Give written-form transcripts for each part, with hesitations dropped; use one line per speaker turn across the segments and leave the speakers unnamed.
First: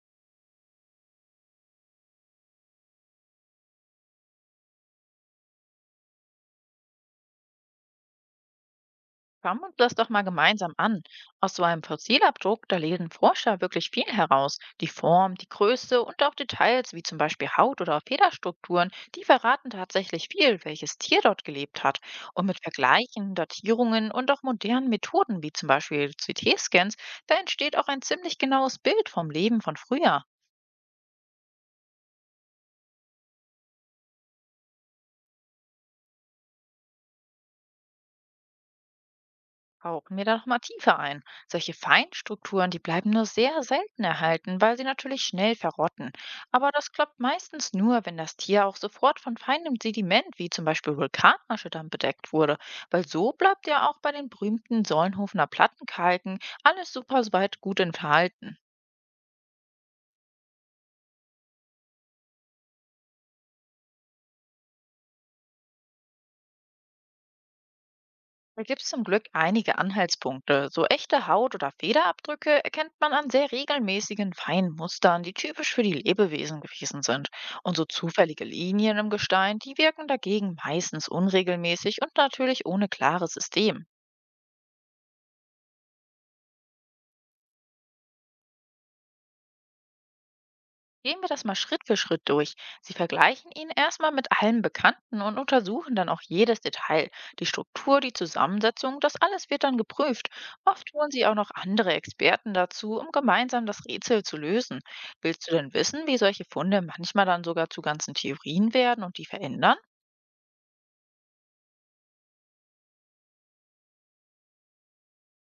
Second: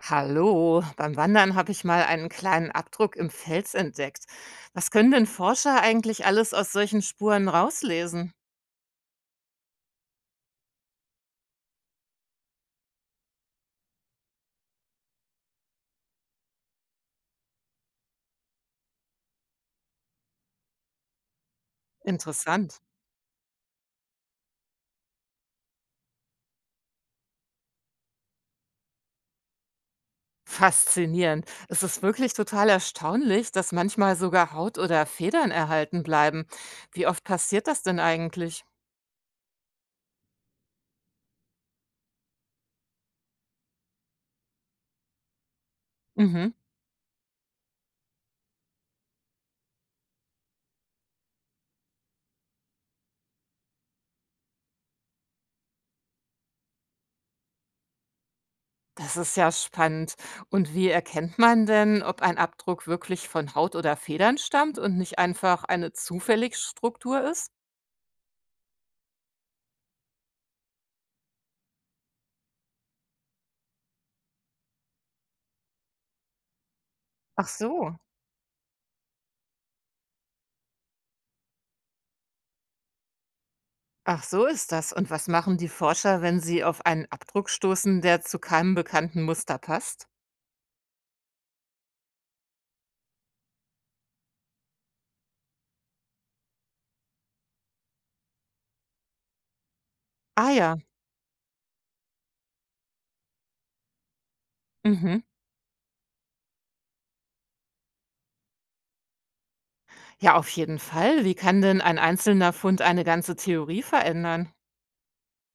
Hallo, beim Wandern habe ich mal einen kleinen Abdruck im Fels entdeckt. Was können denn Forscher eigentlich alles aus solchen Spuren rauslesen?
Schauen wir uns das doch mal gemeinsam an. Aus so einem Fossilabdruck, da lesen Forscher wirklich viel heraus. Die Form, die Größe und auch Details wie zum Beispiel Haut oder Federstrukturen, die verraten tatsächlich viel, welches Tier dort gelebt hat. Und mit
Interessant.
Vergleichen, Datierungen und auch modernen Methoden wie zum Beispiel CT-Scans, da entsteht auch ein ziemlich genaues Bild vom Leben von früher.
Faszinierend. Es ist wirklich total erstaunlich, dass manchmal sogar Haut oder Federn erhalten bleiben. Wie oft passiert das denn eigentlich?
Tauchen wir da noch mal tiefer ein. Solche Feinstrukturen, die bleiben nur sehr selten erhalten, weil sie natürlich schnell verrotten.
Mhm.
Aber das klappt meistens nur, wenn das Tier auch sofort von feinem Sediment, wie zum Beispiel Vulkanasche, dann bedeckt wurde. Weil so bleibt ja auch bei den berühmten Solnhofener Plattenkalken alles super soweit gut enthalten.
Das ist ja spannend. Und wie erkennt man denn, ob ein Abdruck wirklich von Haut oder Federn stammt und nicht einfach eine zufällige Struktur ist?
Da gibt es zum Glück einige Anhaltspunkte. So echte Haut- oder Federabdrücke erkennt man an sehr regelmäßigen, feinen Mustern, die typisch für die Lebewesen gewesen sind.
Ach
Und so
so.
zufällige Linien im Gestein, die wirken dagegen meistens unregelmäßig und natürlich ohne klares System.
Ach, so ist das. Und was machen die Forscher, wenn sie auf einen Abdruck stoßen, der zu keinem bekannten Muster passt?
Gehen wir das mal Schritt für Schritt durch. Sie vergleichen ihn erstmal mit allen Bekannten und untersuchen dann auch jedes Detail. Die Struktur, die Zusammensetzung, das alles wird dann geprüft.
Ah ja,
Oft holen Sie auch noch andere Experten dazu, um gemeinsam das Rätsel zu lösen.
mhm.
Willst du denn wissen, wie solche Funde manchmal dann sogar zu ganzen Theorien werden und die verändern?
Ja, auf jeden Fall. Wie kann denn ein einzelner Fund eine ganze Theorie verändern?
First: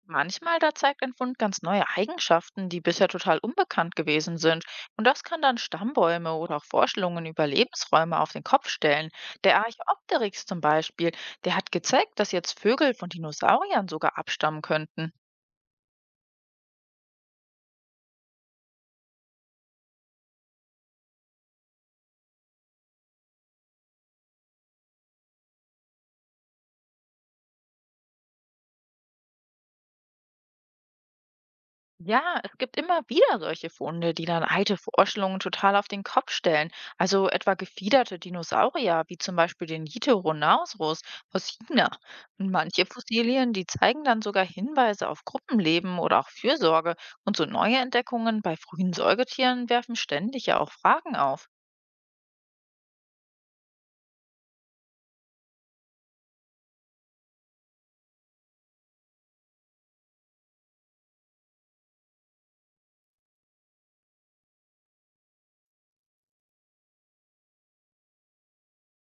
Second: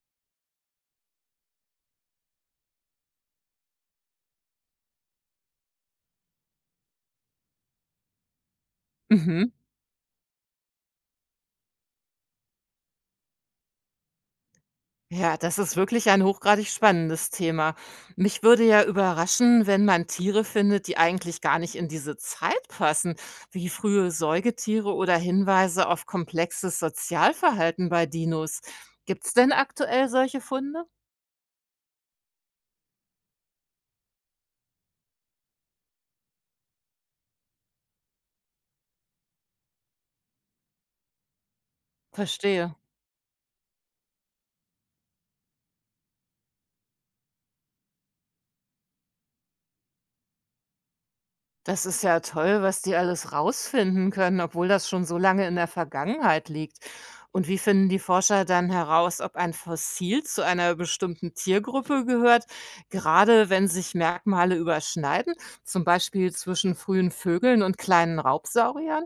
Manchmal da zeigt ein Fund ganz neue Eigenschaften, die bisher total unbekannt gewesen sind. Und das kann dann Stammbäume oder auch Vorstellungen über Lebensräume auf den Kopf stellen.
Mhm.
Der Archäopteryx zum Beispiel, der hat gezeigt, dass jetzt Vögel von Dinosauriern sogar abstammen könnten.
Ja, das ist wirklich ein hochgradig spannendes Thema. Mich würde ja überraschen, wenn man Tiere findet, die eigentlich gar nicht in diese Zeit passen, wie frühe Säugetiere oder Hinweise auf komplexes Sozialverhalten bei Dinos. Gibt es denn aktuell solche Funde?
Ja, es gibt immer wieder solche Funde, die dann alte Vorstellungen total auf den Kopf stellen. Also etwa gefiederte Dinosaurier, wie zum Beispiel den Jitoronaurus aus China. Und
Verstehe.
manche Fossilien, die zeigen dann sogar Hinweise auf Gruppenleben oder auch Fürsorge. Und so neue Entdeckungen bei frühen Säugetieren werfen ständig ja auch Fragen auf.
Das ist ja toll, was die alles rausfinden können, obwohl das schon so lange in der Vergangenheit liegt. Und wie finden die Forscher dann heraus, ob ein Fossil zu einer bestimmten Tiergruppe gehört, gerade wenn sich Merkmale überschneiden, zum Beispiel zwischen frühen Vögeln und kleinen Raubsauriern?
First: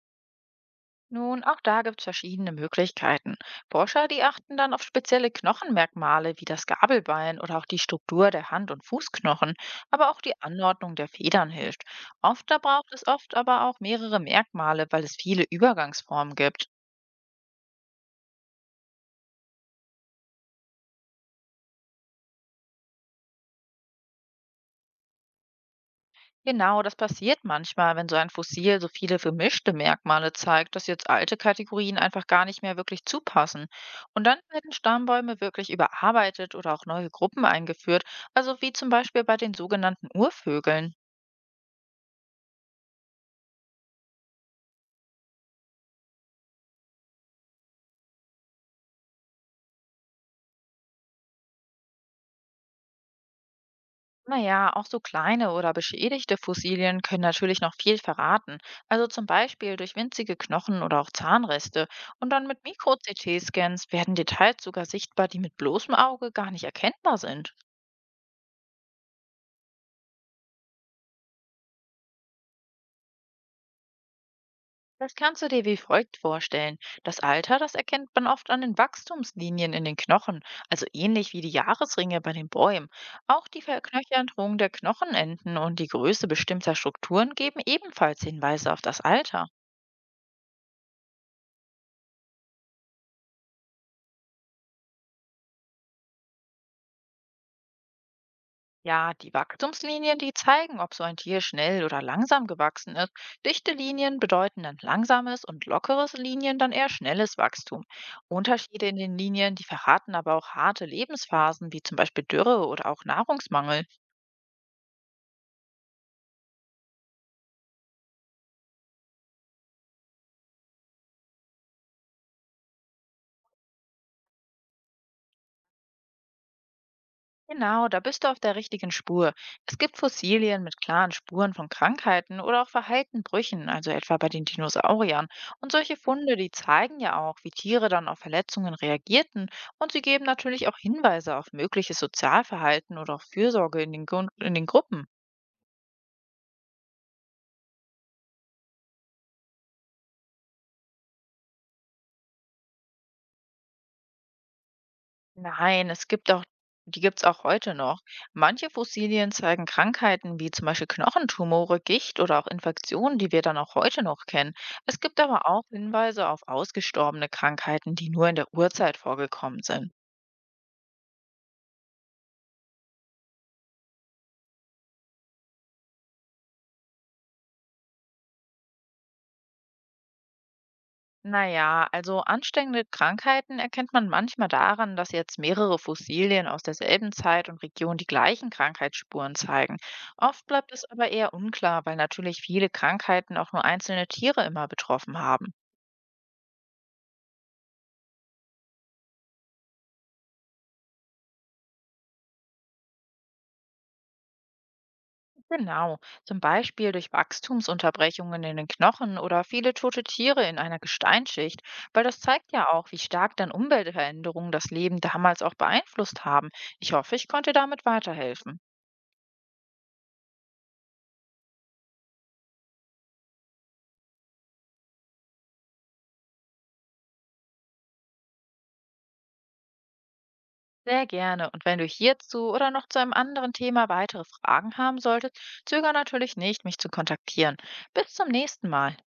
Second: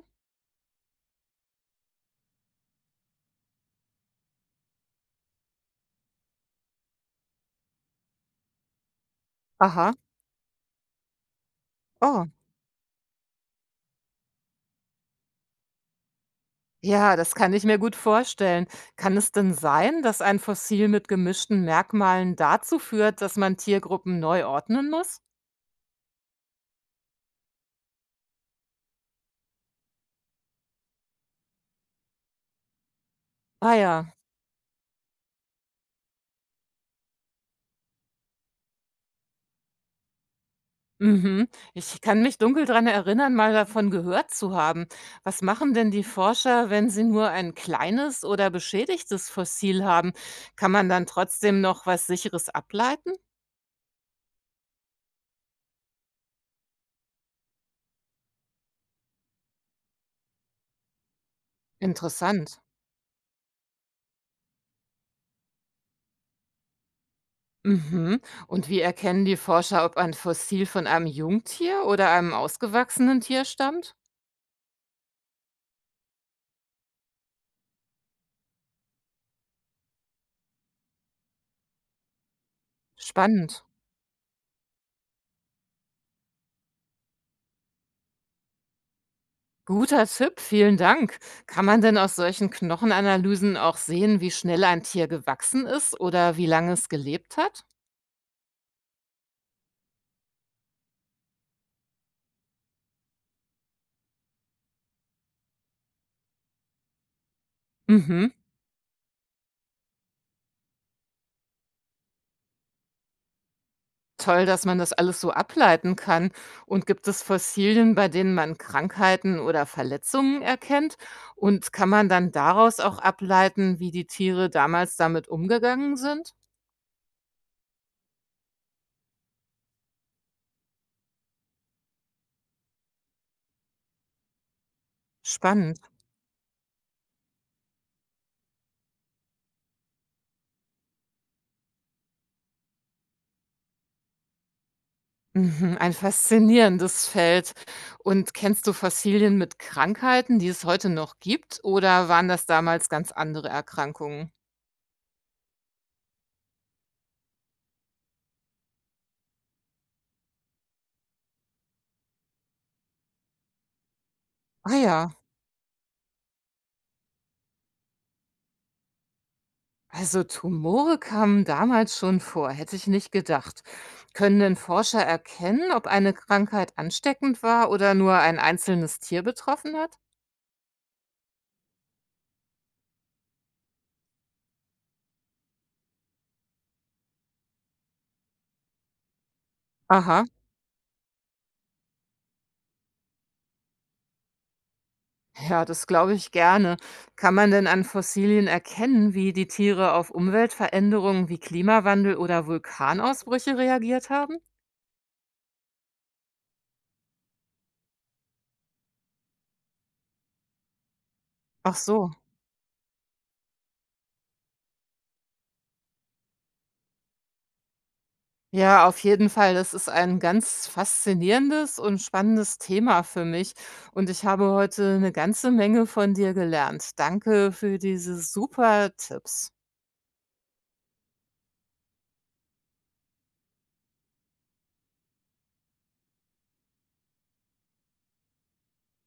Nun, auch da gibt es verschiedene Möglichkeiten. Forscher, die achten dann auf spezielle Knochenmerkmale wie das Gabelbein oder auch die Struktur der Hand- und Fußknochen,
Aha.
aber auch die Anordnung der Federn hilft.
Oh,
Oft da braucht es oft aber auch mehrere Merkmale, weil es viele Übergangsformen gibt.
ja, das kann ich mir gut vorstellen. Kann es denn sein, dass ein Fossil mit gemischten Merkmalen dazu führt, dass man Tiergruppen neu ordnen muss?
Genau, das passiert manchmal, wenn so ein Fossil so viele vermischte Merkmale zeigt, dass jetzt alte Kategorien einfach gar nicht mehr wirklich zupassen.
Ah ja.
Und dann werden Stammbäume wirklich überarbeitet oder auch neue Gruppen eingeführt, also wie zum Beispiel bei den sogenannten Urvögeln.
Mhm. Ich kann mich dunkel daran erinnern, mal davon gehört zu haben. Was machen denn die Forscher, wenn sie nur ein kleines oder beschädigtes Fossil haben? Kann man dann trotzdem noch was Sicheres ableiten?
Naja, auch so kleine oder beschädigte Fossilien können natürlich noch viel verraten, also zum Beispiel durch winzige Knochen oder auch Zahnreste. Und dann
Interessant.
mit Mikro-CT-Scans werden Details sogar sichtbar, die mit bloßem Auge gar nicht erkennbar sind.
Mhm. Und wie erkennen die Forscher, ob ein Fossil von einem Jungtier oder einem ausgewachsenen Tier stammt?
Das kannst du dir wie folgt vorstellen. Das Alter, das erkennt man oft an den Wachstumslinien in den Knochen, also ähnlich wie die Jahresringe bei den Bäumen. Auch
Spannend.
die Verknöcherung der Knochenenden und die Größe bestimmter Strukturen geben ebenfalls Hinweise auf das Alter.
Guter Tipp, vielen Dank. Kann man denn aus solchen Knochenanalysen auch sehen, wie schnell ein Tier gewachsen ist oder wie lange es gelebt hat?
Ja, die Wachstumslinien, die zeigen, ob so ein Tier schnell oder langsam gewachsen ist. Dichte Linien bedeuten dann langsames und lockeres Linien dann eher schnelles Wachstum.
Mhm.
Unterschiede in den Linien, die verraten aber auch harte Lebensphasen, wie zum Beispiel Dürre oder auch Nahrungsmangel.
Toll, dass man das alles so ableiten kann. Und gibt es Fossilien, bei denen man Krankheiten oder Verletzungen erkennt? Und kann man dann daraus auch ableiten, wie die Tiere damals damit umgegangen sind?
Genau, da bist du auf der richtigen Spur. Es gibt Fossilien mit klaren Spuren von Krankheiten oder auch verheilten Brüchen, also etwa bei den Dinosauriern. Und
Spannend.
solche Funde, die zeigen ja auch, wie Tiere dann auf Verletzungen reagierten und sie geben natürlich auch Hinweise auf mögliches Sozialverhalten oder auch Fürsorge in in den Gruppen.
Mhm, ein faszinierendes Feld. Und kennst du Fossilien mit Krankheiten, die es heute noch gibt? Oder waren das damals ganz andere Erkrankungen?
Nein, es gibt auch die gibt's auch heute noch. Manche Fossilien zeigen Krankheiten wie zum Beispiel Knochentumore, Gicht oder auch Infektionen, die wir dann auch heute noch kennen.
Ah
Es
ja.
gibt aber auch Hinweise auf ausgestorbene Krankheiten, die nur in der Urzeit vorgekommen sind.
Also Tumore kamen damals schon vor, hätte ich nicht gedacht. Können denn Forscher erkennen, ob eine Krankheit ansteckend war oder nur ein einzelnes Tier betroffen hat?
Naja, also ansteckende Krankheiten erkennt man manchmal daran, dass jetzt mehrere Fossilien aus derselben Zeit und Region die gleichen Krankheitsspuren zeigen.
Aha,
Oft bleibt es aber eher unklar, weil natürlich viele Krankheiten auch nur einzelne Tiere immer betroffen haben.
ja, das glaube ich gerne. Kann man denn an Fossilien erkennen, wie die Tiere auf Umweltveränderungen wie Klimawandel oder Vulkanausbrüche reagiert haben?
Genau, zum Beispiel durch Wachstumsunterbrechungen in den Knochen oder viele tote Tiere in einer Gesteinsschicht,
Ach
weil
so.
das zeigt ja auch, wie stark dann Umweltveränderungen das Leben damals auch beeinflusst haben. Ich hoffe, ich konnte damit weiterhelfen.
Ja, auf jeden Fall. Das ist ein ganz faszinierendes und spannendes Thema für mich. Und ich habe heute eine ganze Menge von dir gelernt. Danke für diese super Tipps.
Sehr gerne. Und wenn du hierzu oder noch zu einem anderen Thema weitere Fragen haben solltest, zögere natürlich nicht, mich zu kontaktieren. Bis zum nächsten Mal.